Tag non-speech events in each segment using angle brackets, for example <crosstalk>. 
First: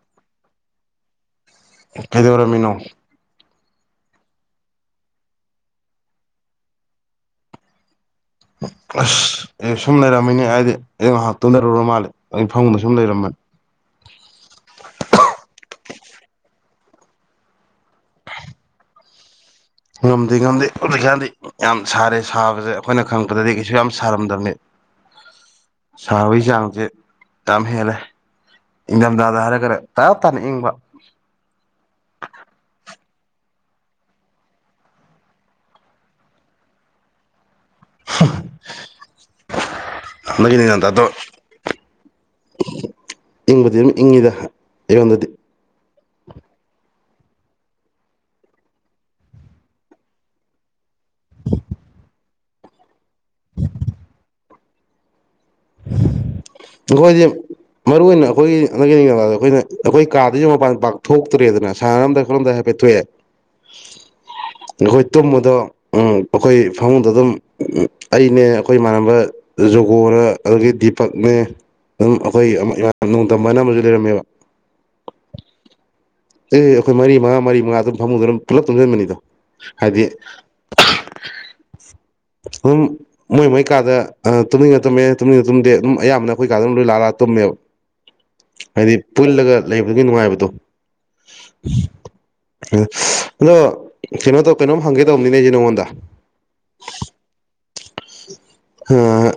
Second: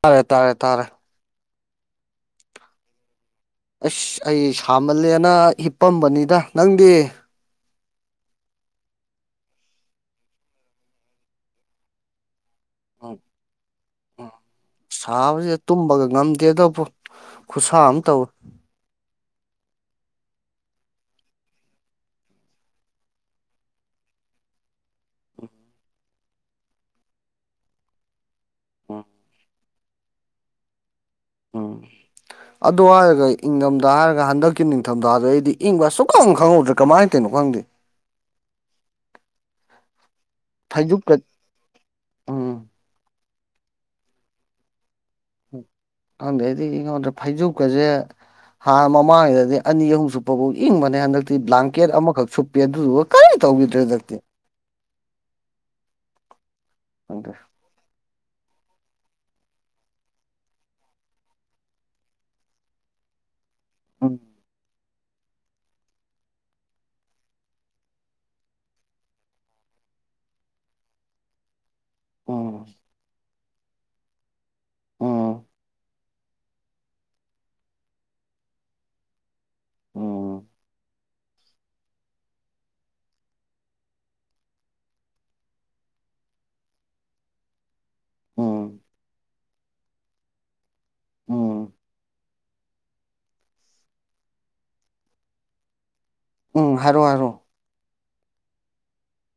ꯇꯥꯔꯦ ꯇꯥꯔꯦ ꯇꯥꯔꯦ ꯀꯩꯗꯧꯔꯝꯃꯤꯅꯣ ꯑꯁ ꯑꯩ ꯁꯥꯃꯜꯂꯦꯅ ꯍꯤꯞꯄꯝꯕꯅꯤꯗꯥ ꯅꯪꯗꯤ ꯑꯁ ꯑꯦ ꯁꯨꯝ ꯂꯩꯔꯝꯃꯤꯅꯦ ꯑꯩꯗꯤ ꯑꯩ ꯉꯍꯥꯛ ꯇꯨꯝꯗꯔꯨꯔ ꯃꯥꯜꯂꯦ ꯑꯩ ꯐꯃꯨꯡꯗ ꯁꯨꯝ ꯎꯝ ꯂꯩꯔꯝꯕꯅꯤ ꯎꯝ ꯁꯥꯕꯖꯤꯗ ꯇꯨꯝꯕꯒ ꯉꯝꯗꯦꯗ ꯕꯣ ꯈꯨꯠꯁꯥ ꯑꯝ ꯇꯧꯋꯦ ꯉꯝꯗꯦ ꯉꯝꯗꯦ ꯍꯧꯖꯤꯛꯀꯥꯟꯗꯤ ꯌꯥꯝ ꯁꯥꯔꯦ ꯁꯥꯕꯖꯦ ꯑꯈꯣꯏꯅ ꯈꯪꯉꯛꯄꯗꯗꯤ ꯀꯩꯁꯨ ꯌꯥꯝ ꯁꯥꯔꯝꯗꯕꯅꯤ ꯁꯥꯕꯒꯤ ꯆꯥꯡꯖꯦ ꯌꯥꯝ ꯍꯦꯜꯂꯦ ꯎꯝ ꯏꯟꯗꯝꯗꯗ ꯍꯥꯏꯔꯒꯅ ꯇꯥꯞ ꯇꯥꯏꯅ ꯏꯪꯕ ꯎꯝ ꯑꯗꯨ ꯍꯥꯏꯔꯒ ꯏꯪꯗꯝꯗꯥ ꯍꯥꯏꯔꯒ ꯍꯟꯗꯛꯀꯤ ꯅꯤꯡꯊꯝꯊꯥꯗꯩꯗꯤ ꯏꯪꯕ ꯁꯨꯛꯈꯪ ꯈꯪꯍꯧꯗ꯭ꯔꯦ ꯀꯃꯥꯏꯟ ꯇꯧ ꯀꯩꯅꯣ ꯈꯪꯗꯦ <inaudible> ꯅꯤꯡꯊꯝꯊꯥꯗꯣ ꯐꯥꯏꯖꯨꯞꯀ ꯎꯝ ꯏꯪꯕꯗꯤ ꯑꯗꯨꯝ ꯏꯪꯉꯤꯗ ꯑꯩꯉꯣꯟꯗꯗꯤ ꯈꯪꯗꯦ ꯑꯩꯗꯤ ꯏꯉꯣꯟꯗ ꯐꯩꯖꯨꯞꯀꯖꯦ ꯍꯥꯟ ꯃꯃꯥꯡꯒꯤꯗꯗꯤ ꯑꯅꯤ ꯑꯍꯨꯝ ꯁꯨꯞꯄ ꯕꯣꯛ ꯏꯪꯕꯅꯤ ꯍꯟꯗꯛꯇꯤ ꯕ꯭ꯂꯥꯡꯀꯦꯠ ꯑꯃꯈꯛ ꯁꯨꯞꯄꯦ ꯑꯗꯨꯗꯨꯒ ꯀꯔꯤ ꯇꯧꯈꯤꯗ꯭ꯔꯦ ꯍꯟꯗꯛꯇꯤ ꯑꯈꯣꯏꯗꯤ ꯈꯪꯗꯦ ꯃꯔꯨ ꯑꯣꯏꯅ ꯑꯈꯣꯏ ꯍꯟꯗꯛꯀꯤ ꯅꯤꯡꯊꯝꯊꯥꯗ ꯑꯈꯣꯏꯅ ꯑꯈꯣꯏ ꯀꯥꯗꯒꯤ ꯃꯄꯥꯟ ꯄꯥꯛ ꯊꯣꯛꯇ꯭ꯔꯦꯗꯅ ꯁꯥꯟꯅꯔꯝꯗꯥꯏ ꯈꯣꯠꯂꯝꯗꯥꯏ ꯍꯥꯏꯐꯦꯠ ꯊꯣꯛꯑꯦ <inaudible> ꯑꯪ ꯑꯈꯣꯏ ꯇꯨꯝꯕꯗꯣ ꯎꯪ ꯑꯈꯣꯏ ꯐꯃꯨꯡꯗ ꯗꯨꯝ ꯑꯩꯅꯦ ꯑꯈꯣꯏ ꯏꯃꯥꯟꯅꯕ ꯖꯨꯒꯣꯔ ꯑꯗꯨꯗꯒꯤ ꯗꯤꯄꯛꯅꯦ ꯑꯗꯨꯝ ꯑꯈꯣꯏ ꯎꯝ ꯌꯥꯝ ꯅꯣꯡꯗꯝꯕꯅ ꯑꯃꯁꯨ ꯂꯩꯔꯝꯃꯦꯕ ꯎꯝ ꯑꯦ ꯑꯈꯣꯏ ꯃꯔꯤ ꯃꯉꯥ ꯃꯔꯤ ꯃꯉꯥ ꯑꯗꯨꯝ ꯐꯃꯨꯡꯗ ꯑꯗꯨꯝ ꯄꯨꯂꯞ ꯄꯨꯟꯁꯤꯟꯕꯅꯤꯗ ꯍꯥꯏꯕꯗꯤ ꯎꯝ ꯑꯗꯨꯝ ꯃꯣꯏ ꯃꯣꯏ ꯀꯥꯗ ꯇꯨꯝꯅꯤꯡꯉ ꯇꯨꯝꯃꯦ ꯇꯨꯝꯅꯤꯡꯉ ꯇꯨꯝꯗꯦ ꯑꯗꯨꯝ ꯑꯌꯥꯝꯕꯅ ꯑꯩꯈꯣꯏ ꯀꯥꯗꯅ ꯂꯣꯏ ꯂꯥꯑ ꯂꯥꯛꯑꯒ ꯇꯨꯝꯃꯦ ꯎꯝ ꯎꯝ ꯍꯥꯏꯗꯤ ꯄꯨꯜꯂꯒ ꯂꯩꯕꯒꯤ ꯅꯨꯡꯉꯥꯏꯕꯗꯣ ꯎꯝ <inaudible> ꯑꯗꯣ ꯀꯩꯅꯣ ꯇꯧ ꯀꯩꯅꯣꯝ ꯍꯪꯒꯦ ꯇꯧꯕꯅꯤꯅꯦ ꯑꯩꯁꯦ ꯅꯉꯣꯟꯗ ꯎꯝ ꯍꯥꯏꯔꯣ ꯍꯥꯏꯔꯣ ꯑꯝ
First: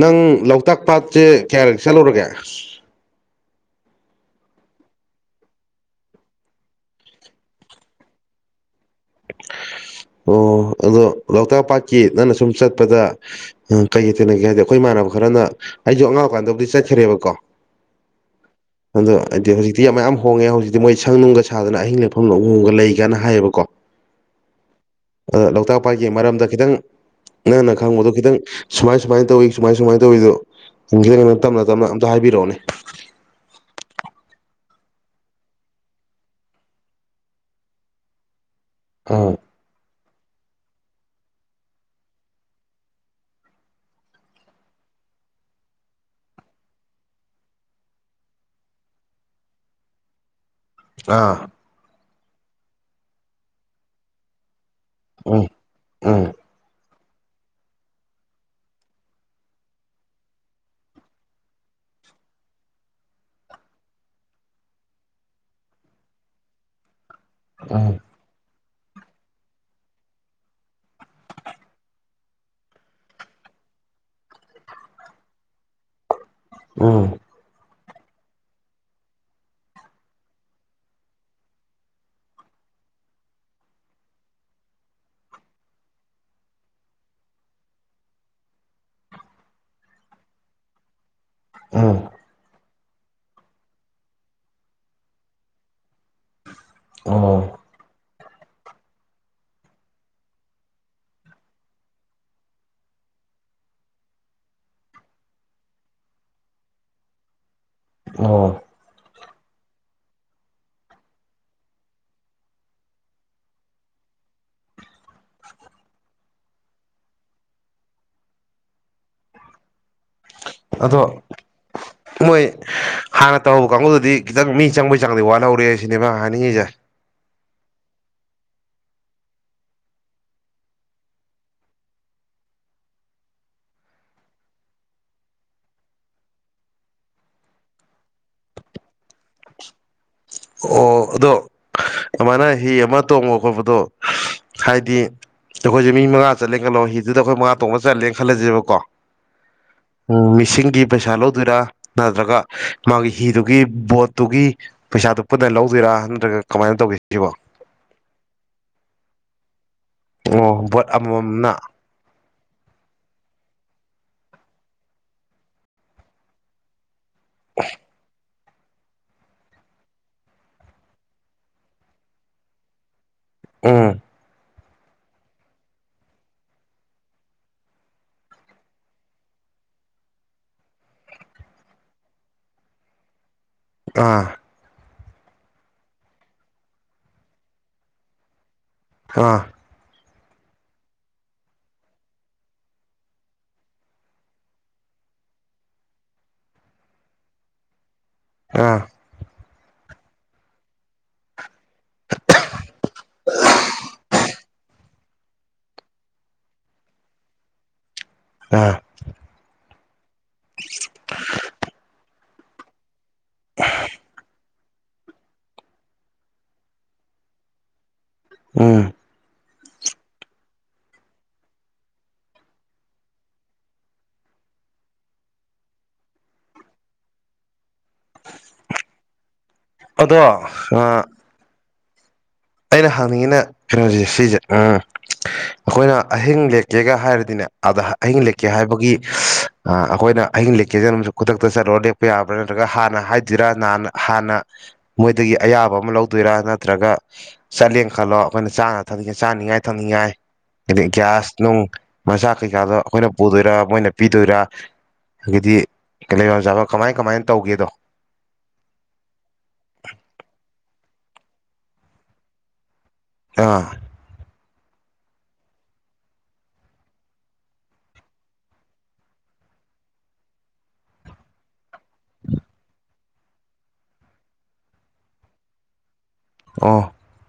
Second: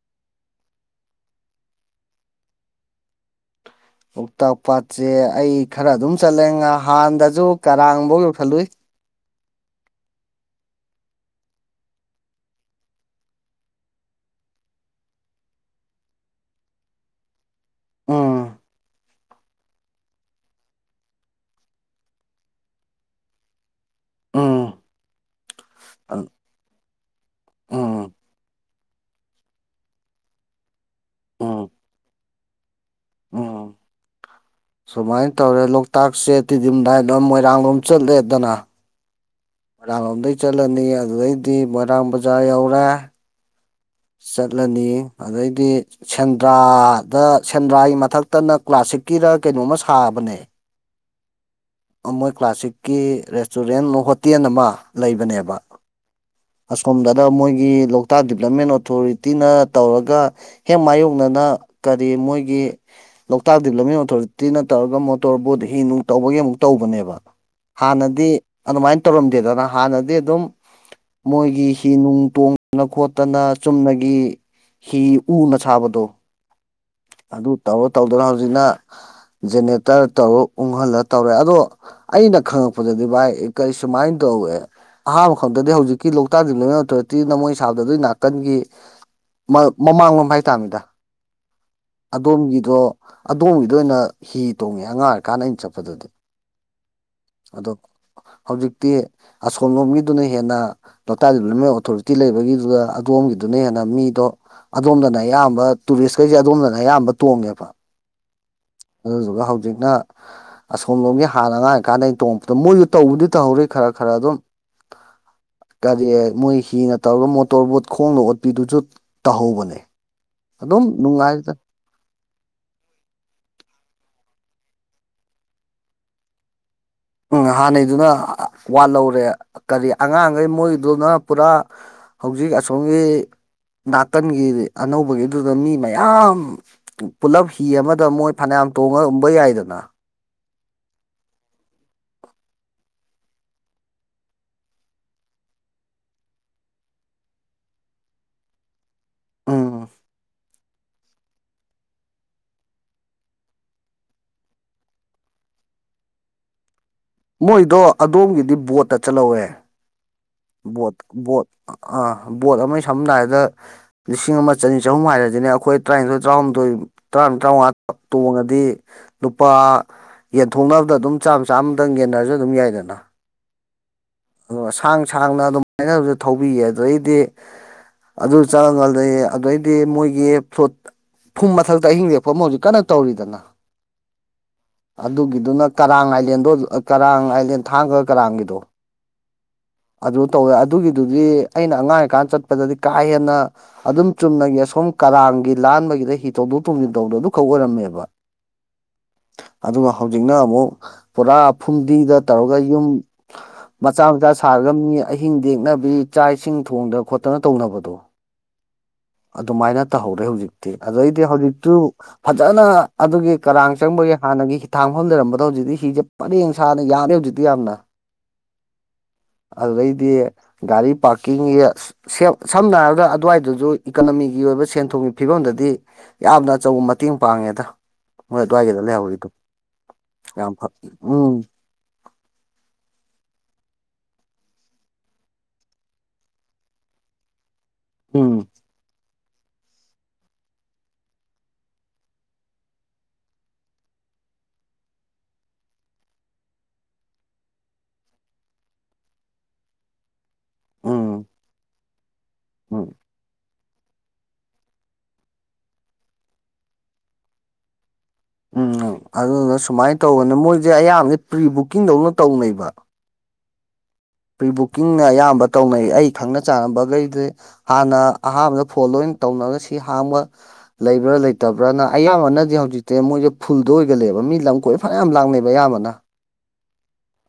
ꯅꯪ ꯂꯣꯛꯇꯥꯛ ꯄꯥꯠꯁꯦ ꯀꯌꯥꯔꯛ ꯆꯠꯂꯨꯔꯒꯦ ꯂꯣꯛꯇꯥꯛ ꯄꯥꯠꯁꯦ ꯑꯩ ꯈꯔ ꯑꯗꯨꯝ ꯆꯠꯂꯦ ꯉ ꯍꯥꯟꯅꯗꯁꯨ ꯀꯔꯥꯡꯐꯧ ꯌꯧꯁꯤꯂꯨꯏ ꯑꯣ ꯑꯗꯣ ꯂꯣꯛꯇꯥꯛ ꯄꯥꯠꯀꯤ ꯅꯪꯅ ꯁꯨꯝ ꯆꯠꯄꯗ ꯀꯩ ꯀꯩ ꯊꯦꯡꯅꯒꯦ ꯍꯥꯏꯗꯤ ꯑꯈꯣꯏ ꯏꯃꯥꯟꯅꯕ ꯈꯔꯅ ꯑꯩꯁꯨ ꯑꯉꯥꯡ ꯑꯣꯏ ꯀꯥꯟꯗꯕꯨꯗꯤ ꯆꯠꯈ꯭ꯔꯦꯕꯀꯣ ꯑꯝ ꯑꯗꯣ ꯍꯥꯏꯗꯤ ꯍꯧꯖꯤꯛꯇꯤ ꯃꯌꯥꯝ ꯍꯣꯡꯉꯦ ꯍꯧꯖꯤꯛꯇꯤ ꯃꯣꯏ ꯁꯪ ꯅꯨꯡꯒ ꯁꯥꯗꯅ ꯑꯍꯤꯡ ꯂꯦꯛꯐꯝ ꯍꯣꯡꯒ ꯂꯩꯒꯅ ꯍꯥꯏꯌꯦꯕꯀꯣ <inaudible> ꯎꯝ ꯑꯗ ꯂꯣꯛꯇꯥꯛ ꯄꯥꯠꯀꯤ ꯃꯔꯝꯗ ꯈꯤꯇꯪ ꯅꯪꯅ ꯈꯪꯕꯗꯣ ꯎꯝ ꯈꯤꯇꯪ ꯁꯨꯃꯥꯏ ꯁꯨꯃꯥꯏꯅ ꯇꯧꯋꯤ ꯁꯨꯃꯥꯏ ꯁꯨꯃꯥꯏꯅ ꯇꯧꯏꯗꯨ ꯅꯤꯡꯖꯤꯡꯉ ꯇꯞꯅ ꯎꯝ ꯇꯞꯅ ꯑꯝꯇ ꯍꯥꯏꯕꯤꯔꯛꯑꯣꯅꯦ ꯎꯝ ꯁꯨꯃꯥꯏꯅ ꯇꯧꯔꯦ ꯂꯣꯛꯇꯥꯛꯁꯦ ꯇꯤꯗꯤꯝꯗꯥꯏꯟ ꯂꯣꯝ ꯃꯣꯏꯔꯥꯡꯂꯣꯝ ꯆꯠꯂꯦꯗꯅ ꯎꯝ ꯃꯣꯏꯔꯥꯡ ꯂꯣꯝꯗꯩ ꯆꯠꯂꯅꯤ ꯑꯗꯨꯗꯩꯗꯤ ꯃꯣꯏꯔꯥꯡ ꯕꯖꯥꯔ ꯌꯧꯔꯦ ꯆꯠꯂꯅꯤ ꯑꯗꯩꯗꯤ ꯁꯦꯟꯗ꯭ꯔꯥꯗ ꯁꯦꯟꯗ꯭ꯔꯥꯒꯤ ꯃꯊꯛꯇꯅ ꯀ꯭ꯂꯥꯁ ꯁꯤꯛꯀꯤꯔ ꯀꯩꯅꯣꯝꯃ ꯁꯥꯕꯅꯦ ꯑꯥ ꯃꯣꯏ ꯀ꯭ꯂꯥꯁꯤꯛꯀꯤ ꯔꯦꯁꯇꯨꯔꯦꯟ ꯍꯣꯇꯦꯜ ꯑꯃ ꯎꯝ ꯂꯩꯕꯅꯦꯕ ꯎꯝ ꯑꯁꯨ ꯁꯣꯝꯗꯅ ꯃꯣꯏꯒꯤ ꯂꯣꯛꯇꯥꯛ ꯗꯤꯕꯂꯞꯃꯦꯟ ꯑꯣꯊꯣꯔꯤꯇꯤꯅ ꯇꯧꯔꯒ ꯍꯦꯛ ꯃꯥꯌꯣꯛꯅꯅ ꯀꯔꯤ ꯃꯣꯏꯒꯤ ꯂꯣꯛꯇꯥꯛ ꯗꯤꯕꯂꯞ ꯑꯣꯊꯣꯔꯤꯇꯤꯅ ꯇꯧꯔꯒ ꯃꯣꯇꯣꯔ ꯕꯣꯠ ꯍꯤ ꯅꯨꯡ ꯇꯧꯕꯒꯤ ꯑꯃꯨꯛ ꯇꯧꯕꯅꯦꯕ ꯍꯥꯟꯅꯗꯤ ꯑꯗꯨꯃꯥꯏꯅ ꯇꯧꯔꯝꯗꯦꯗꯅ ꯍꯥꯟꯅꯗꯤ ꯑꯗꯨꯝ ꯃꯣꯏꯒꯤ ꯍꯤ ꯅꯨꯡ ꯇꯣꯡꯗꯅ ꯈꯣꯠꯇꯅ ꯆꯨꯝꯅꯒꯤ ꯍꯤ ꯎꯅ ꯁꯥꯕꯗꯣ ꯎꯝ ꯑꯗꯨ ꯇꯧꯔꯣ ꯇꯧꯗꯔ ꯍꯧꯖꯤꯛꯅ ꯖꯦꯅꯦꯔꯦꯇꯔ ꯇꯧꯔ ꯎꯪꯍꯜꯂ ꯇꯧꯔꯦ ꯑꯗꯣ ꯑꯩꯅ ꯈꯪꯉꯛꯄꯗꯗꯤ ꯚꯥꯏ ꯀꯔꯤ ꯁꯨꯃꯥꯏꯅ ꯇꯧ ꯇꯧꯋꯦ ꯑꯍꯥꯟꯕ ꯈꯪꯗꯗꯤ ꯍꯧꯖꯤꯛꯀꯤ ꯂꯣꯛꯇꯥꯛ ꯗꯦꯕꯂꯞꯃꯦꯟ ꯑꯣꯊꯣꯔꯤꯇꯤꯅ ꯅ ꯃꯣꯏ ꯁꯥꯕꯗ ꯀꯟꯒꯤ ꯃꯃꯥꯡꯂꯣꯝ ꯍꯥꯏꯇꯥꯥꯝ ꯃꯤꯗ ꯎꯝ ꯑꯗꯣꯝꯒꯤꯗꯣ ꯑꯗꯣꯝꯒꯤꯗ ꯑꯣꯏꯅ ꯍꯤ ꯇꯣꯡꯉꯦ ꯑꯉꯥꯡ ꯑꯣꯏꯔꯤꯀꯥꯟꯗ ꯑꯩꯅ ꯆꯠꯄꯗꯨꯗꯤ <inaudible> ꯑꯗꯣ ꯍꯧꯖꯤꯛꯇꯤ ꯑꯁꯣꯝ ꯂꯣꯝꯒꯤꯗꯨꯅ ꯍꯦꯟꯅ ꯂꯣꯛꯇꯥꯛ ꯗꯦꯕꯂꯞꯃꯦꯟ ꯑꯣꯊꯣꯔꯤꯇꯤ ꯂꯩꯕꯒꯤꯗꯨꯗ ꯑꯗꯣꯝꯒꯤꯗꯨꯅꯦ ꯍꯦꯟꯅ ꯃꯤꯗꯣ ꯑꯗꯣꯝꯗꯅ ꯑꯌꯥꯝꯕ ꯇꯨꯔꯤꯁꯈꯩꯁꯦ ꯑꯗꯣꯝꯗꯅ ꯑꯌꯥꯝꯕ ꯇꯣꯡꯉꯦꯕ ꯑꯣ ꯑꯗꯨꯗꯨꯒ ꯍꯧꯖꯤꯛꯅ ꯑꯁꯣꯝꯂꯣꯝꯒꯤ ꯍꯥꯟꯅ ꯑꯉꯥꯡ ꯑꯣꯏꯔꯤꯀꯥꯟꯗ ꯑꯩꯅ ꯇꯣꯡꯉꯄꯗ ꯃꯣꯏꯁꯨ ꯇꯧꯕꯨꯗꯤ ꯇꯧꯍꯧꯔꯤ ꯈꯔ ꯈꯔ ꯑꯗꯨꯝ <inaudible> ꯒꯥꯔꯤ ꯃꯣꯏ ꯍꯤꯅ ꯇꯧꯔꯒ ꯃꯣꯇꯣꯔꯕꯣꯠ ꯈꯣꯡꯗ ꯑꯣꯠꯄꯤꯗꯨꯁꯨ ꯇꯧꯍꯧꯕꯅꯦ ꯑꯗꯨꯝ ꯑꯗꯣ ꯅꯨꯡꯉꯥꯏꯗ ꯃꯣꯏ ꯍꯥꯟꯅ ꯇꯧꯍꯧꯕ ꯀꯥꯡꯕꯨꯗꯨꯗꯤ ꯈꯤꯇꯪ ꯃꯤ ꯆꯪꯕꯩ ꯆꯥꯡꯗꯤ ꯋꯥꯠꯍꯧꯔꯦ ꯁꯤꯅꯦꯕ ꯍꯥꯏꯅꯤꯡꯉꯤꯁꯦ ꯎꯝ ꯍꯥꯟꯅꯩꯗꯨꯅ ꯋꯥꯠꯍꯧꯔꯦ ꯀꯔꯤ ꯑꯉꯥꯡꯈꯩ ꯃꯣꯏꯗꯨꯅ ꯄꯨꯔꯥ ꯍꯧꯖꯤꯛ ꯑꯁꯣꯝꯒꯤ ꯅꯥꯀꯟꯒꯤ ꯑꯅꯧꯕꯒꯤꯗꯨꯗ ꯃꯤ ꯃꯌꯥꯝ ꯄꯨꯂꯞ ꯍꯤ ꯑꯃꯗ ꯃꯣꯏ ꯐꯅꯌꯥꯝ ꯇꯣꯡꯉꯒꯨꯝꯕ ꯌꯥꯏꯗꯅ ꯑꯣ ꯑꯗꯣ ꯑꯗꯨꯃꯥꯏꯅ ꯍꯤ ꯑꯃ ꯇꯣꯡꯕ ꯈꯣꯠꯄꯗꯣ ꯍꯥꯏꯗꯤ ꯑꯈꯣꯏꯖꯦ ꯃꯤ ꯃꯉꯥ ꯆꯠꯂꯦ ꯈꯜꯂꯣ ꯍꯤꯗꯨꯗ ꯑꯈꯣꯏ ꯃꯉꯥ ꯇꯣꯡꯕ ꯆꯜꯂꯦꯅ ꯈꯜꯂꯖꯦꯕꯀꯣ ꯎꯝ ꯎꯝ ꯃꯤꯁꯤꯡ ꯒꯤ ꯄꯩꯁꯥ ꯂꯧꯗꯣꯏꯔꯥ ꯅꯠꯇ꯭ꯔꯒ ꯃꯥꯒꯤ ꯍꯤꯗꯨꯒꯤ ꯕꯣꯠꯇꯨꯒꯤ ꯄꯩꯁꯥꯗꯨ ꯄꯨꯟꯅ ꯂꯧꯗꯣꯏꯔꯥ ꯅꯠꯇ꯭ꯔꯒ ꯀꯃꯥꯏꯅ ꯇꯧꯒꯦ ꯁꯤꯕꯣ ꯃꯣꯏꯗꯣ ꯑꯗꯣꯝꯒꯤꯗꯤ ꯕꯣꯠꯇ ꯆꯠꯂꯧꯋꯦ ꯑꯣ ꯕꯣꯠ ꯕꯣꯠ ꯑꯃꯃꯝꯅ ꯑꯥ ꯕꯣꯠ ꯑꯃꯩ ꯁꯝꯅ ꯍꯥꯏꯕꯗ ꯂꯤꯁꯤꯡ ꯑꯃ ꯆꯅꯤ ꯆꯍꯨꯝ ꯍꯥꯏꯔꯗꯤꯅꯦ ꯑꯈꯣꯏ ꯇꯔꯥꯏꯅꯤꯊꯣꯏ ꯇꯔꯥꯍꯨꯝꯗꯣꯏ ꯇꯔꯥꯃꯔꯤ ꯇꯔꯥꯉ꯭ꯋꯥ ꯇꯣꯡꯉ ꯗꯤ ꯂꯨꯄꯥ ꯌꯦꯟꯊꯣꯛꯅꯕꯗ ꯑꯗꯨꯝ ꯆꯥꯝꯃ ꯆꯥꯝꯃꯗꯪ ꯌꯦꯟꯅꯔꯖꯨ ꯑꯗꯨꯝ ꯌꯥꯏꯗꯅ ꯎꯝ ꯑꯗꯨ ꯁꯥꯡ ꯁꯥꯡꯅ ꯑꯗꯨꯃꯥꯏꯅ ꯗꯨꯖꯨ ꯊꯧꯕꯤꯌꯦ ꯑꯗꯩꯗꯤ ꯑꯗꯨ ꯆꯪꯉꯒꯗꯤ ꯑꯗꯩꯗꯤ ꯃꯣꯏꯒꯤ ꯐ꯭ꯂꯨꯠ ꯐꯨꯝ ꯃꯊꯛꯇ ꯑꯍꯤꯡ ꯂꯦꯛꯄꯃ ꯍꯧꯖꯤꯛ ꯀꯟꯅ ꯇꯧꯔꯤꯗꯅ ꯑꯥ ꯑꯗꯨꯒꯤꯗꯨꯅ ꯀꯔꯥꯡ ꯑꯥꯏꯂꯦꯟꯗꯣ ꯀꯔꯥꯡ ꯑꯥꯏꯂꯦꯟ ꯊꯥꯡꯒ ꯀꯔꯥꯡꯒꯤꯗꯣ ꯑꯥ ꯑꯗꯨ ꯇꯧꯋꯦ ꯑꯗꯨꯒꯤꯗꯨꯗꯤ ꯑꯩꯅ ꯑꯉꯥꯡ ꯑꯣꯏꯌꯤꯀꯥꯟ ꯆꯠꯄꯗꯗꯤ ꯀꯥ ꯍꯦꯟꯅ ꯑꯗꯨꯝ ꯆꯨꯝꯅꯒꯤ ꯑꯁꯣꯝ ꯀꯔꯥꯡꯒꯤ ꯂꯥꯟꯕꯒꯤꯗ ꯍꯤ ꯇꯣꯡꯗꯣꯛ ꯇꯣꯡꯖꯤꯟ ꯇꯧꯕꯗꯣ ꯑꯗꯨꯈꯛ ꯑꯣꯏꯔꯝꯃꯦꯕ ꯑꯥ ꯑꯗꯨꯒ ꯍꯧꯖꯤꯛꯅ ꯑꯃꯨꯛ ꯄꯨꯔꯥ ꯐꯨꯝꯗꯤꯗ ꯇꯧꯔꯒ ꯌꯨꯝ ꯃꯆꯥ ꯃꯆꯥ ꯁꯥꯔꯒ ꯃꯤ ꯑꯍꯤꯡ ꯂꯦꯛꯅꯕꯤ ꯆꯥꯛ ꯏꯁꯤꯡ ꯊꯣꯡꯗ ꯈꯣꯠꯇꯅ ꯇꯧꯅꯕꯗꯣ ꯑꯥ ꯑꯗꯨꯃꯥꯏꯅ ꯇꯍꯧꯔꯦ ꯍꯧꯖꯤꯛꯇꯤ ꯑꯗꯩꯗꯤ ꯍꯧꯖꯤꯛꯇꯨ ꯐꯖꯅ ꯑꯗꯨꯒꯤ ꯀꯔꯥꯡ ꯆꯪꯕꯒꯤ ꯍꯥꯟꯅꯒꯤ ꯍꯤ ꯊꯥꯡꯐꯝ ꯂꯩꯔꯝꯕꯗꯣ ꯍꯧꯖꯤꯛꯇꯤ ꯍꯤꯖꯦ ꯄꯔꯦꯡ ꯁꯥꯅ ꯌꯥꯔꯦ ꯍꯧꯖꯤꯛꯇꯤ ꯌꯥꯝꯅ ꯎꯝ ꯑꯗꯨꯗꯩꯗꯤ ꯒꯥꯔꯤ ꯄꯥꯔꯀꯤꯡꯒꯤ ꯁꯦꯕ ꯁꯝꯅ ꯍꯥꯏꯔꯕꯗ ꯑꯗ꯭ꯋꯥꯏꯗꯖꯨ ꯏꯀꯅꯃꯤ ꯒꯤ ꯑꯣꯏꯕ ꯁꯦꯟ ꯊꯨꯝꯒꯤ ꯐꯤꯕꯝꯗꯗꯤ ꯌꯥꯝꯅ ꯑꯆꯧꯕ ꯃꯇꯦꯡ ꯄꯥꯡꯉꯦꯗ ꯍꯣꯏ ꯑꯗꯨ꯭ꯋꯥꯏꯒꯤꯗ ꯂꯩꯍꯧꯔꯤꯗꯣ ꯑꯗꯣ ꯌꯥꯝ ꯐ ꯎꯝ ꯑꯩꯅ ꯍꯪꯅꯤꯡꯉꯤꯅꯥ ꯀꯩꯅꯣꯖꯦ ꯁꯤꯖꯦ ꯎꯝ ꯑꯈꯣꯏꯅ ꯑꯍꯤꯡ ꯂꯦꯛꯀꯦꯒ ꯍꯥꯏꯔꯗꯤꯅꯦ ꯑꯥꯗ ꯑꯍꯤꯡ ꯎꯝ ꯂꯦꯛꯀꯦ ꯍꯥꯏꯕꯒꯤ ꯑꯥ ꯑꯈꯣꯏꯅ ꯑꯍꯤꯡ ꯂꯦꯛꯀꯦꯖꯨ ꯗꯨꯝ ꯈꯨꯗꯛꯇ ꯆꯠꯂꯨꯔ ꯂꯦꯛꯄ ꯌꯥꯕ꯭ꯔꯥ ꯅꯠꯇ꯭ꯔꯒ ꯍꯥꯟꯅ ꯍꯥꯏꯗꯤꯔꯥꯥꯅ ꯍꯥꯟꯅ ꯃꯣꯏꯗꯒꯤ ꯑꯌꯥꯕ ꯑꯃ ꯂꯧꯗꯣꯏꯔꯥ ꯅꯠꯇ꯭ꯔꯒ ꯆꯠꯂꯦꯅ ꯈꯜꯂꯣ ꯑꯈꯣꯏꯅ ꯆꯥꯅ ꯊꯛꯅꯤꯡ ꯆꯥꯅꯤꯡꯉꯥꯏ ꯊꯛꯅꯤꯡꯉꯥꯏ ꯑꯗꯩ ꯎꯝ ꯒ꯭ꯌꯥꯁ ꯅꯨꯡ ꯃꯆꯥꯛ ꯀꯩꯀꯥꯗꯣ ꯎꯝ ꯑꯈꯣꯏꯅ ꯄꯨꯗꯣꯏꯔ ꯃꯣꯏꯅ ꯄꯤꯗꯣꯏꯔꯥ ꯑꯘꯒꯤꯗꯤ ꯂꯩꯕꯝ ꯆꯥꯕꯝ ꯀꯃꯥꯏ ꯀꯃꯥꯏꯅ ꯇꯧꯒꯦꯗꯣ ꯎꯝ ꯑꯗꯨꯗꯨꯅ ꯁꯨꯃꯥꯏꯟ ꯇꯧꯕꯅꯤ ꯃꯣꯏꯖꯦ ꯑꯌꯥꯝꯕꯗꯤ ꯄ꯭ꯔꯤ ꯕꯨꯀꯤꯡꯗꯧꯅ ꯇꯧꯅꯩꯕ ꯑꯥ ꯄ꯭ꯔꯤ ꯕꯨꯛꯀꯤꯡꯅ ꯑꯌꯥꯝꯕ ꯇꯧꯅꯩ ꯑꯩ ꯈꯪꯅ ꯆꯥꯟꯅꯕꯒꯩ ꯗꯤ ꯍꯥꯟꯅ ꯑꯍꯥꯟꯕꯗ ꯐꯣꯟ ꯂꯣꯏꯅ ꯇꯧ ꯅꯔ ꯁꯤ ꯍꯥꯡꯕ ꯂꯩꯕ꯭ꯔꯥ ꯂꯩꯇ ꯭ꯕꯔꯅ ꯑꯌꯥꯝꯕꯅꯗꯤ ꯍꯧꯖꯤꯛꯇꯤ ꯃꯣꯏꯖꯦ ꯐꯨꯜꯗ ꯑꯣꯏꯒꯜꯂꯦꯕ ꯃꯤ ꯂꯝ ꯀꯣꯏꯕ ꯐꯅ꯭ꯌꯥꯝ ꯂꯥꯡꯅꯩꯕ ꯑꯌꯥꯝꯕꯅ ꯑꯣ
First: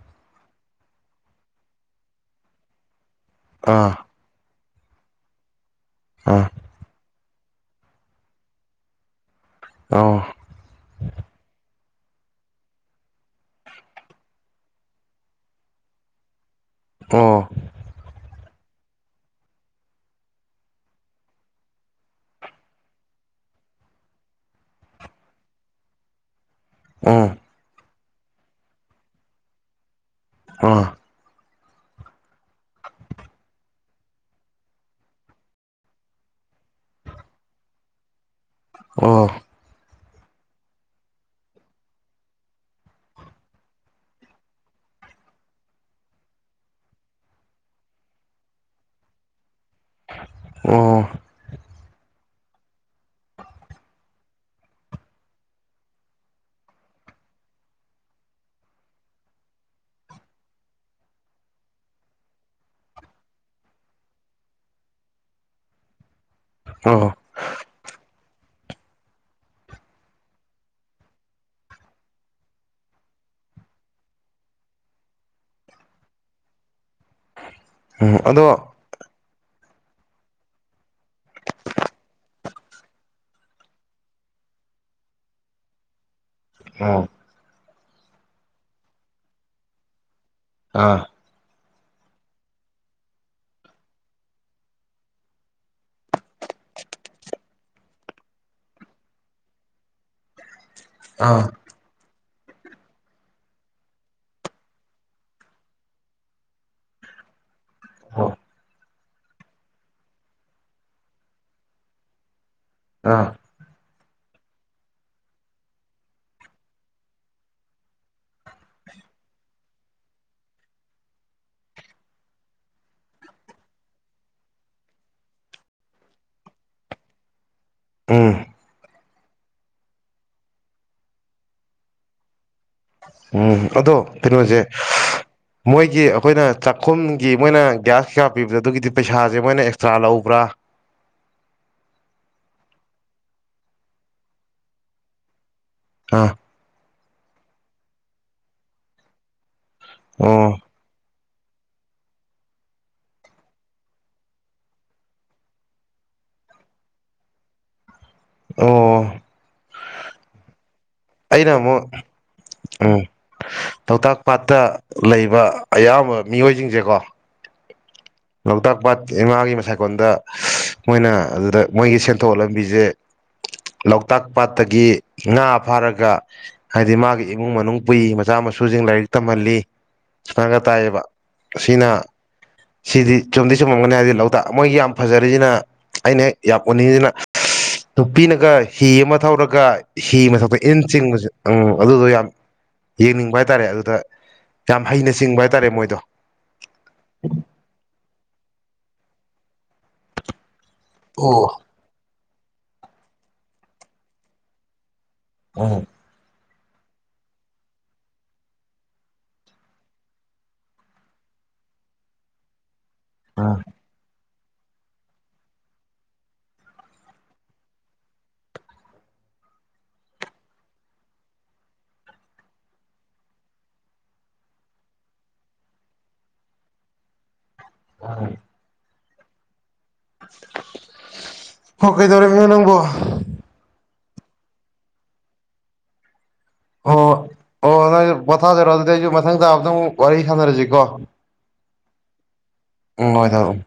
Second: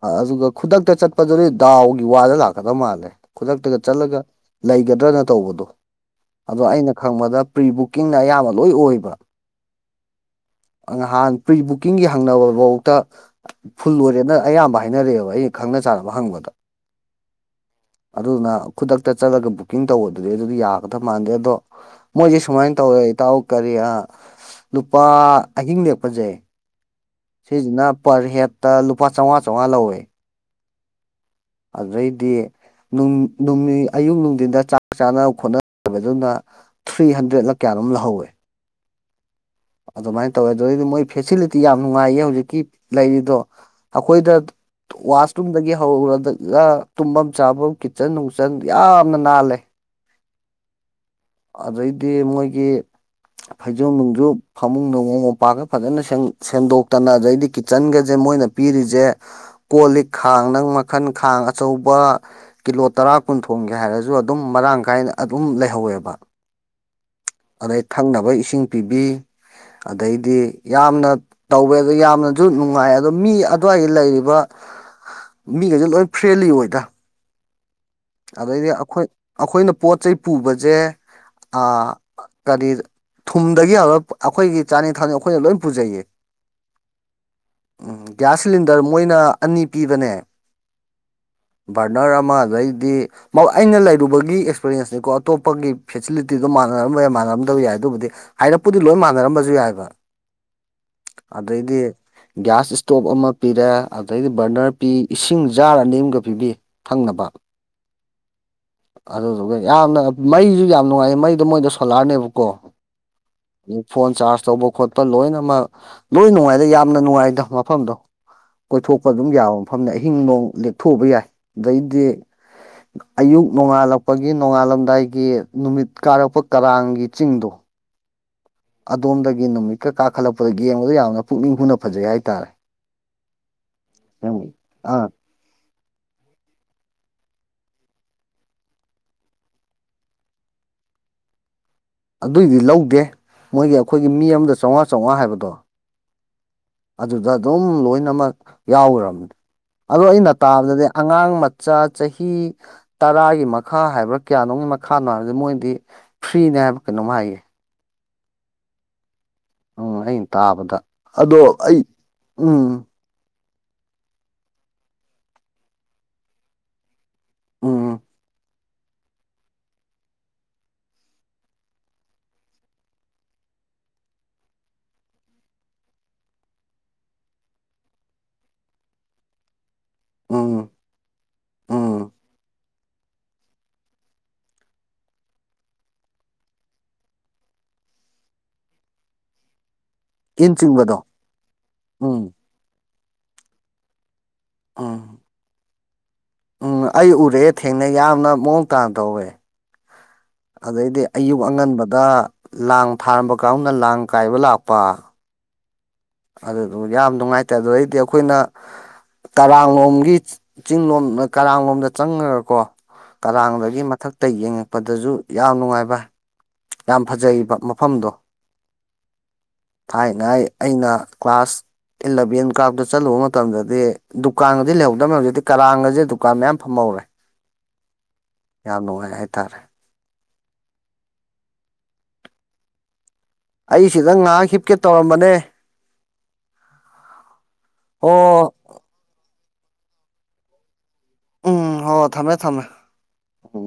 ꯑꯗꯨꯒ ꯈꯨꯗꯛꯇ ꯆꯠꯄꯗꯨꯗꯤ ꯗꯥꯎꯒꯤ ꯋꯥꯗ ꯂꯥꯛꯀꯗꯕ ꯃꯥꯜꯂꯦ ꯈꯨꯗꯛꯇꯒ ꯑꯥ ꯆꯠꯂꯒ ꯂꯩꯒꯗ꯭ꯔꯅ ꯇꯧꯕꯗꯣ ꯑꯥ ꯑꯗꯣ ꯑꯩꯅ ꯈꯪꯕꯗꯥ ꯄ꯭ꯔꯤ ꯕꯨꯛꯀꯤꯡꯅ ꯑꯌꯥꯝꯕ ꯂꯣꯏ ꯑꯣꯏꯕ ꯑꯣ ꯉꯍꯥꯟ ꯄ꯭ꯔꯤ ꯕꯨꯛꯀꯤꯡꯒꯤ ꯍꯪꯅꯕ ꯕꯣꯛꯇ ꯐꯨꯜ ꯑꯣꯏꯔꯦꯅ ꯑꯌꯥꯝꯕ ꯍꯥꯏꯅꯔꯛꯑꯦꯕ ꯑꯩꯅ ꯈꯪꯅ ꯆꯥꯟꯅꯕ ꯍꯪꯕꯗꯥ ꯑꯣ ꯑꯗꯨꯗꯨꯅꯥ ꯈꯨꯗꯛꯇ ꯆꯠꯂꯒ ꯕꯨꯛꯀꯤꯡ ꯇꯧꯕꯗꯨꯗꯤ ꯑꯗꯨꯗꯤ ꯌꯥꯒꯗꯕ ꯃꯥꯟꯗꯦ ꯑꯗꯣ ꯃꯣꯏꯖꯦ ꯁꯨꯃꯥꯏꯅ ꯇꯧꯌꯦ ꯏꯇꯥꯎ ꯀꯔꯤ ꯑꯥ ꯂꯨꯄꯥ ꯑꯍꯤꯡ ꯂꯦꯛꯄꯖꯦ ꯎꯝ ꯁꯤꯖꯤꯅ ꯄꯔ ꯍꯦꯠꯇ ꯂꯨꯄꯥ ꯆꯥꯎꯉꯥ ꯆꯥꯎꯉꯥ ꯂꯧꯋꯦ ꯑꯥ ꯑꯗꯨꯗꯩꯗꯤ ꯅꯨꯡ ꯅꯨꯃꯤ ꯑꯌꯨꯛ ꯅꯨꯡꯗꯤꯟꯗ ꯆꯥꯛ ꯆꯥꯅ ꯈꯣꯠꯅ ꯕꯗꯨꯅ ꯊ꯭ꯔꯤ ꯍꯟꯗ꯭ꯔꯦꯗꯂ ꯀꯌꯥ ꯅꯣꯝ ꯂꯍꯧꯌꯦ ꯑꯣ ꯑꯗꯨꯃꯥꯏꯟ ꯇꯧꯋꯦ ꯑꯗꯩꯗꯤ ꯃꯣꯏ ꯐꯦꯁꯤꯂꯤꯇꯤ ꯌꯥꯝ ꯅꯨꯡꯉꯥꯏꯌꯦ ꯍꯧꯖꯤꯛꯀꯤ ꯂꯩꯔꯤꯗꯣ ꯑꯈꯣꯏꯗ ꯋꯥꯁꯔꯨꯝꯗꯒꯤ ꯍꯧꯔꯗꯒ ꯇꯨꯝꯕꯝ ꯆꯥꯐꯝ ꯀꯤꯠꯆꯟ ꯅꯨꯡꯆꯟ ꯌꯥꯝꯅ ꯅꯥꯜꯂꯦ ꯑꯣ ꯑꯗꯩꯗꯤ ꯃꯣꯏꯒꯤ ꯐꯩꯖꯣꯞ ꯅꯨꯡꯖꯨꯞ ꯐꯃꯨꯡ ꯅꯣꯡꯃꯨ ꯃꯣꯝꯄꯥꯛꯀ ꯐꯖꯅ ꯁꯦꯝꯗꯣꯛꯇꯅ ꯑꯗꯩꯗꯤ ꯀꯤꯠꯆꯟꯒꯖꯦ ꯃꯣꯏꯅ ꯄꯤꯔꯤꯖꯦ ꯀꯣ ꯂꯤꯛ ꯈꯥꯡ ꯅꯪ ꯃꯈꯜ ꯈꯥꯡ ꯑꯆꯧꯕ ꯀꯤꯂꯣ ꯇꯔꯥ ꯄꯨꯟ ꯊꯣꯡꯒꯦ ꯍꯥꯏꯔꯖꯨ ꯑꯗꯨꯝ ꯃꯔꯥꯡ ꯀꯥꯏꯅ ꯑꯗꯨꯝ ꯂꯩꯍꯧꯌꯦꯕꯥ ꯑꯣ ꯑꯗꯩ ꯊꯛꯅꯕ ꯏꯁꯤꯡ ꯄꯤꯕꯤ ꯑꯗꯩꯗꯤ ꯌꯥꯝꯅ ꯇꯧꯋꯦ ꯑꯗꯣ ꯌꯥꯝꯅꯖꯨ ꯅꯨꯡꯉꯥꯏ ꯑꯗꯣ ꯃꯤ ꯑꯗ꯭ꯋꯥꯏꯗ ꯂꯩꯔꯤꯕ <inaudible> ꯃꯤꯈꯩꯖꯦ ꯂꯣꯏ ꯐ꯭ꯔꯦꯜꯂꯤ ꯑꯣꯏꯗꯥ ꯎꯝ ꯑꯗꯣ ꯑꯗꯩꯗꯤ ꯑꯈꯣꯏ ꯑꯈꯣꯏꯅ ꯄꯣꯠ ꯆꯩ ꯄꯨꯕꯖꯦ ꯑꯥ ꯒꯥꯔꯤꯗ ꯊꯨꯝꯗꯒꯤ ꯍꯧꯔ ꯑꯈꯣꯏꯒꯤ ꯆꯥꯅꯤ ꯊꯛꯅꯤ ꯑꯈꯣꯏꯅ ꯂꯣꯏ ꯄꯨꯖꯩꯌꯦ ꯑꯣ ꯎꯝ ꯒ꯭ꯌꯥꯁ ꯁꯤꯂꯤꯟꯗꯔ ꯃꯣꯏꯅ ꯑꯅꯤ ꯄꯤꯕꯅꯦ ꯑꯥ ꯚꯔꯅꯔ ꯑꯃ ꯑꯗꯩ ꯗꯤ ꯑꯩꯅ ꯂꯩꯔꯨꯕꯒꯤ ꯑꯦꯛꯁꯄꯔꯤꯌꯦꯟꯁꯅꯤꯀꯣ ꯑꯇꯣꯞꯄꯒꯤ ꯐꯦꯁꯤꯂꯤꯇꯤꯗꯣ ꯃꯥꯟꯅꯔꯝꯕ ꯌꯥꯏ ꯃꯥꯟꯅꯔꯝꯗꯕ ꯌꯥꯏ ꯑꯗꯨꯕꯨꯗꯤ ꯍꯥꯏꯔꯞꯄꯨꯗꯤ ꯂꯣꯏ ꯃꯥꯟꯅꯔꯝꯕꯖꯨ ꯌꯥꯏꯕ <inaudible> ꯑꯥ ꯑꯗꯩꯗꯤ ꯒ꯭ꯌꯥꯁ ꯏꯁꯇꯣꯞ ꯑꯃ ꯄꯤꯔꯦ ꯑꯗꯩꯗꯤ ꯕꯔꯅꯔ ꯄꯤ ꯏꯁꯤꯡ ꯖꯥꯔ ꯑꯅꯤꯝꯒ ꯄꯤꯕꯤ ꯊꯛꯅꯕ ꯑꯣ ꯑꯗꯨꯗꯨꯒ ꯌꯥꯝꯅ ꯃꯩꯖꯨ ꯌꯥꯝ ꯅꯨꯡꯉꯥꯏ ꯃꯩꯗꯣ ꯃꯣꯏꯗꯣ ꯁꯣꯂꯥꯔꯅꯦꯕꯀꯣ ꯑꯥ ꯐꯣꯟ ꯆꯥꯔꯖ ꯇꯧꯕ ꯈꯣꯠꯄ ꯂꯣꯏꯅꯃꯛ ꯂꯣꯏ ꯅꯨꯡꯉꯥꯏꯗ ꯌꯥꯝꯅ ꯅꯨꯡꯉꯥꯏꯗ ꯃꯐꯝꯗꯣ ꯀꯣꯏꯊꯣꯛꯄ ꯑꯗꯨꯝ ꯌꯥꯕ ꯃꯐꯝꯅꯦ ꯑꯍꯤꯡ ꯅꯣꯡ ꯂꯦꯛꯞꯊꯣꯛꯎꯕ ꯌꯥꯏ ꯑꯗꯩꯗꯤ <inaudible> ꯑꯌꯨꯛ ꯅꯣꯡꯉꯥꯜꯂꯛꯄꯒꯤ ꯅꯣꯡꯉꯥꯜꯂꯝꯗꯥꯏꯒꯤ ꯅꯨꯃꯤꯠ ꯀꯥꯔꯛꯄ ꯀꯔꯥꯡꯒꯤ ꯆꯤꯡꯗꯣ ꯎꯝ ꯑꯗꯣꯝꯗꯒꯤ ꯅꯨꯃꯤꯠꯀ ꯀꯥꯈꯠꯂꯛꯄꯗ ꯌꯦꯡꯕꯗ ꯌꯥꯝꯅ ꯄꯨꯛꯅꯤꯡ ꯍꯨꯅ ꯐꯖꯩ ꯍꯥꯏꯇꯥꯔꯦ ꯎꯝ ꯑꯗꯣ ꯅꯪꯒꯤ ꯀꯩꯅꯣꯖꯦ ꯑꯥ ꯃꯣꯏꯒꯤ ꯑꯈꯣꯏꯅ ꯆꯥꯛꯈꯨꯝꯒꯤ ꯃꯣꯏꯅ ꯒ꯭ꯌꯥꯁ ꯀꯩꯀꯥ ꯄꯤꯕꯖꯦ ꯑꯗꯨꯒꯤꯗꯤ ꯄꯩꯁꯥꯖꯦ ꯃꯣꯏꯅ ꯑꯦꯛꯁꯇ꯭ꯔꯥ ꯂꯧꯕ꯭ꯔꯥ <inaudible> ꯑꯗꯨꯏꯗꯤ ꯂꯧꯗꯦ ꯃꯣꯏꯒꯤ ꯑꯈꯣꯏꯒꯤ ꯃꯤ ꯑꯝꯗ ꯆꯥꯎꯉꯥ ꯆꯥꯎꯉꯥ ꯍꯥꯏꯕꯗꯣ ꯑꯥ ꯑꯗꯨꯗ ꯑꯗꯨꯝ ꯂꯣꯏꯅꯃꯛ ꯌꯥꯎꯒ꯭ꯔꯕꯅꯤ ꯑꯗꯣ ꯑꯩꯅ ꯑꯣ ꯇꯥꯕꯗꯗꯤ ꯑꯉꯥꯡ ꯃꯆꯥ ꯆꯍꯤ ꯇꯔꯥꯒꯤ ꯃꯈꯥ ꯍꯥꯏꯕ꯭ꯔꯥ ꯀꯌꯥꯅꯣꯝ ꯃꯈꯥꯅ ꯍꯥꯏꯕꯗꯤ ꯃꯣꯏꯗꯤ ꯐ꯭ꯔꯤ ꯐ꯭ꯔꯤꯅꯦ ꯍꯥꯏꯕ ꯀꯩꯅꯣꯝꯃ ꯍꯥꯏꯌꯦ ꯑꯣ ꯑꯣ ꯑꯩꯅ ꯇꯥꯕꯗ ꯑꯗꯣ ꯑꯩꯅ ꯑꯩ ꯑꯃꯨꯛ ꯎꯝ ꯂꯣꯛꯇꯥꯛ ꯄꯥꯠꯇ ꯂꯩꯕ ꯑꯌꯥꯝꯕ ꯃꯤꯑꯣꯏꯖꯤꯡꯖꯦꯀꯣ ꯎꯝ ꯂꯣꯛꯇꯥꯛ ꯄꯥꯠ ꯏꯃꯥꯒꯤ ꯃꯁꯥꯏꯀꯣꯟꯗ ꯃꯣꯏꯅ ꯑꯗꯨꯗ ꯃꯣꯏꯒꯤ ꯁꯦꯟꯊꯣꯛ ꯂꯝꯕꯤꯖꯦ ꯂꯣꯛꯇꯥꯛ ꯄꯥꯠꯇꯒꯤ ꯉꯥ ꯐꯥꯔꯒ ꯍꯥꯏꯗꯤ ꯃꯥꯒꯤ ꯏꯃꯨꯡ ꯃꯅꯨꯡ ꯄꯨꯏ ꯃꯆꯥ ꯃꯁꯨꯖꯤꯡ ꯂꯥꯏꯔꯤꯛ ꯇꯝꯍꯜꯂꯤ ꯁꯥꯏꯅ ꯎꯝ ꯇꯥꯏꯌꯦꯕ ꯑꯁꯤꯅꯥ ꯎꯝ ꯁꯤꯗꯤ ꯆꯨꯝꯗꯤ ꯆꯨꯝꯃꯝꯒꯅꯤ ꯍꯥꯏꯗꯤ ꯂꯣꯛꯇꯥꯛ ꯃꯣꯏꯒꯤ ꯌꯥꯝ ꯐꯖꯔꯤꯖꯤꯅ ꯑꯩꯅ ꯍꯦꯛ ꯌꯥꯝ ꯎꯅꯤꯡꯉꯤꯖꯤꯅ ꯅꯨꯄꯤꯅꯒ ꯍꯤ ꯑꯃ ꯊꯧꯔꯒ ꯍꯤ ꯃꯊꯛꯇ ꯏꯟ ꯆꯤꯡꯕꯖꯦ ꯑꯪ ꯑꯗꯨꯗꯣ ꯎꯝ ꯌꯥꯝ ꯌꯦꯡꯅꯤꯡꯕ ꯍꯥꯏꯇꯥꯔꯦ ꯑꯗꯨꯗ ꯌꯥꯝ ꯍꯩꯅ ꯎꯝ ꯆꯤꯡꯕ ꯍꯥꯏꯇꯥꯔꯦ ꯃꯣꯏꯗꯣ ꯎꯝ ꯑꯩ ꯎꯔꯑꯦ ꯊꯦꯡꯅꯩ ꯌꯥꯝꯅ ꯃꯑꯣꯡ ꯇꯥꯅ ꯇꯧꯋꯦ ꯑꯗꯩꯗꯤ ꯑꯌꯨꯛ ꯑꯣ ꯑꯉꯟꯕꯗꯥ ꯂꯥꯡ ꯊꯥꯔꯝꯕ ꯀꯥꯡꯒꯨꯅ ꯂꯥꯡ ꯀꯥꯏꯕ ꯂꯥꯛꯄ ꯑꯣ ꯑꯗꯨꯗꯨ ꯌꯥꯝ ꯅꯨꯡꯉꯥꯏꯇꯦ ꯑꯗꯨꯗꯩꯗꯤ ꯑꯈꯣꯏꯅ ꯀꯔꯥꯡꯂꯣꯝꯒꯤ ꯆꯤꯡꯂꯣꯝ ꯀꯔꯥꯡꯂꯣꯝꯗ ꯆꯪꯉꯒꯀꯣ ꯎꯝ ꯀꯔꯥꯡꯗꯒꯤ ꯃꯊꯛꯇ ꯌꯦꯡꯉꯛꯄꯗꯖꯨ ꯌꯥꯝ ꯅꯨꯡꯉꯥꯏꯕ ꯌꯥꯝ ꯐꯖꯩꯕ ꯃꯐꯝꯗꯣ <inaudible> ꯊꯥꯏꯉꯩ ꯑꯩꯅ ꯀ꯭ꯂꯥꯁ ꯑꯦꯂꯚꯦꯟ ꯀꯥꯔꯛꯄꯗ ꯆꯠꯂꯨꯕ ꯃꯇꯝꯗꯗꯤ ꯗꯨꯀꯥꯟꯒꯖꯦ ꯂꯩꯍꯧꯗꯝꯅꯤ ꯍꯧꯖꯤꯛꯇꯤ ꯀꯔꯥꯡꯒꯖꯦ ꯗꯨꯀꯥꯟ ꯃꯌꯥꯝ ꯐꯝꯃꯧ ꯔꯦ ꯌꯥꯝ ꯅꯨꯡꯉꯥꯏ ꯍꯥꯏꯇꯥꯔꯦ ꯍꯣ ꯀꯩꯗꯧꯔꯝꯃꯤꯅꯣ ꯅꯪꯕꯣ ꯑꯩꯁꯤꯗ ꯉꯥꯏꯍꯥꯛ ꯍꯤꯞꯀꯦ ꯇꯧꯔꯝꯕꯅꯦ ꯑꯣ ꯍꯣꯏ ꯑꯣ ꯅꯪꯖꯨ ꯄꯣꯊꯥꯖꯔꯣ ꯑꯗꯨꯗꯤ ꯑꯩꯖꯨ ꯃꯊꯪ ꯇꯥꯕꯗ ꯑꯃꯨꯛ ꯋꯥꯔꯤ ꯁꯥꯟꯅꯔꯖꯤꯀꯣ ꯎꯝ ꯍꯣ ꯍꯣ ꯊꯝꯃꯦ ꯊꯝꯃꯦ ꯍꯣꯏ ꯊꯝꯃꯦ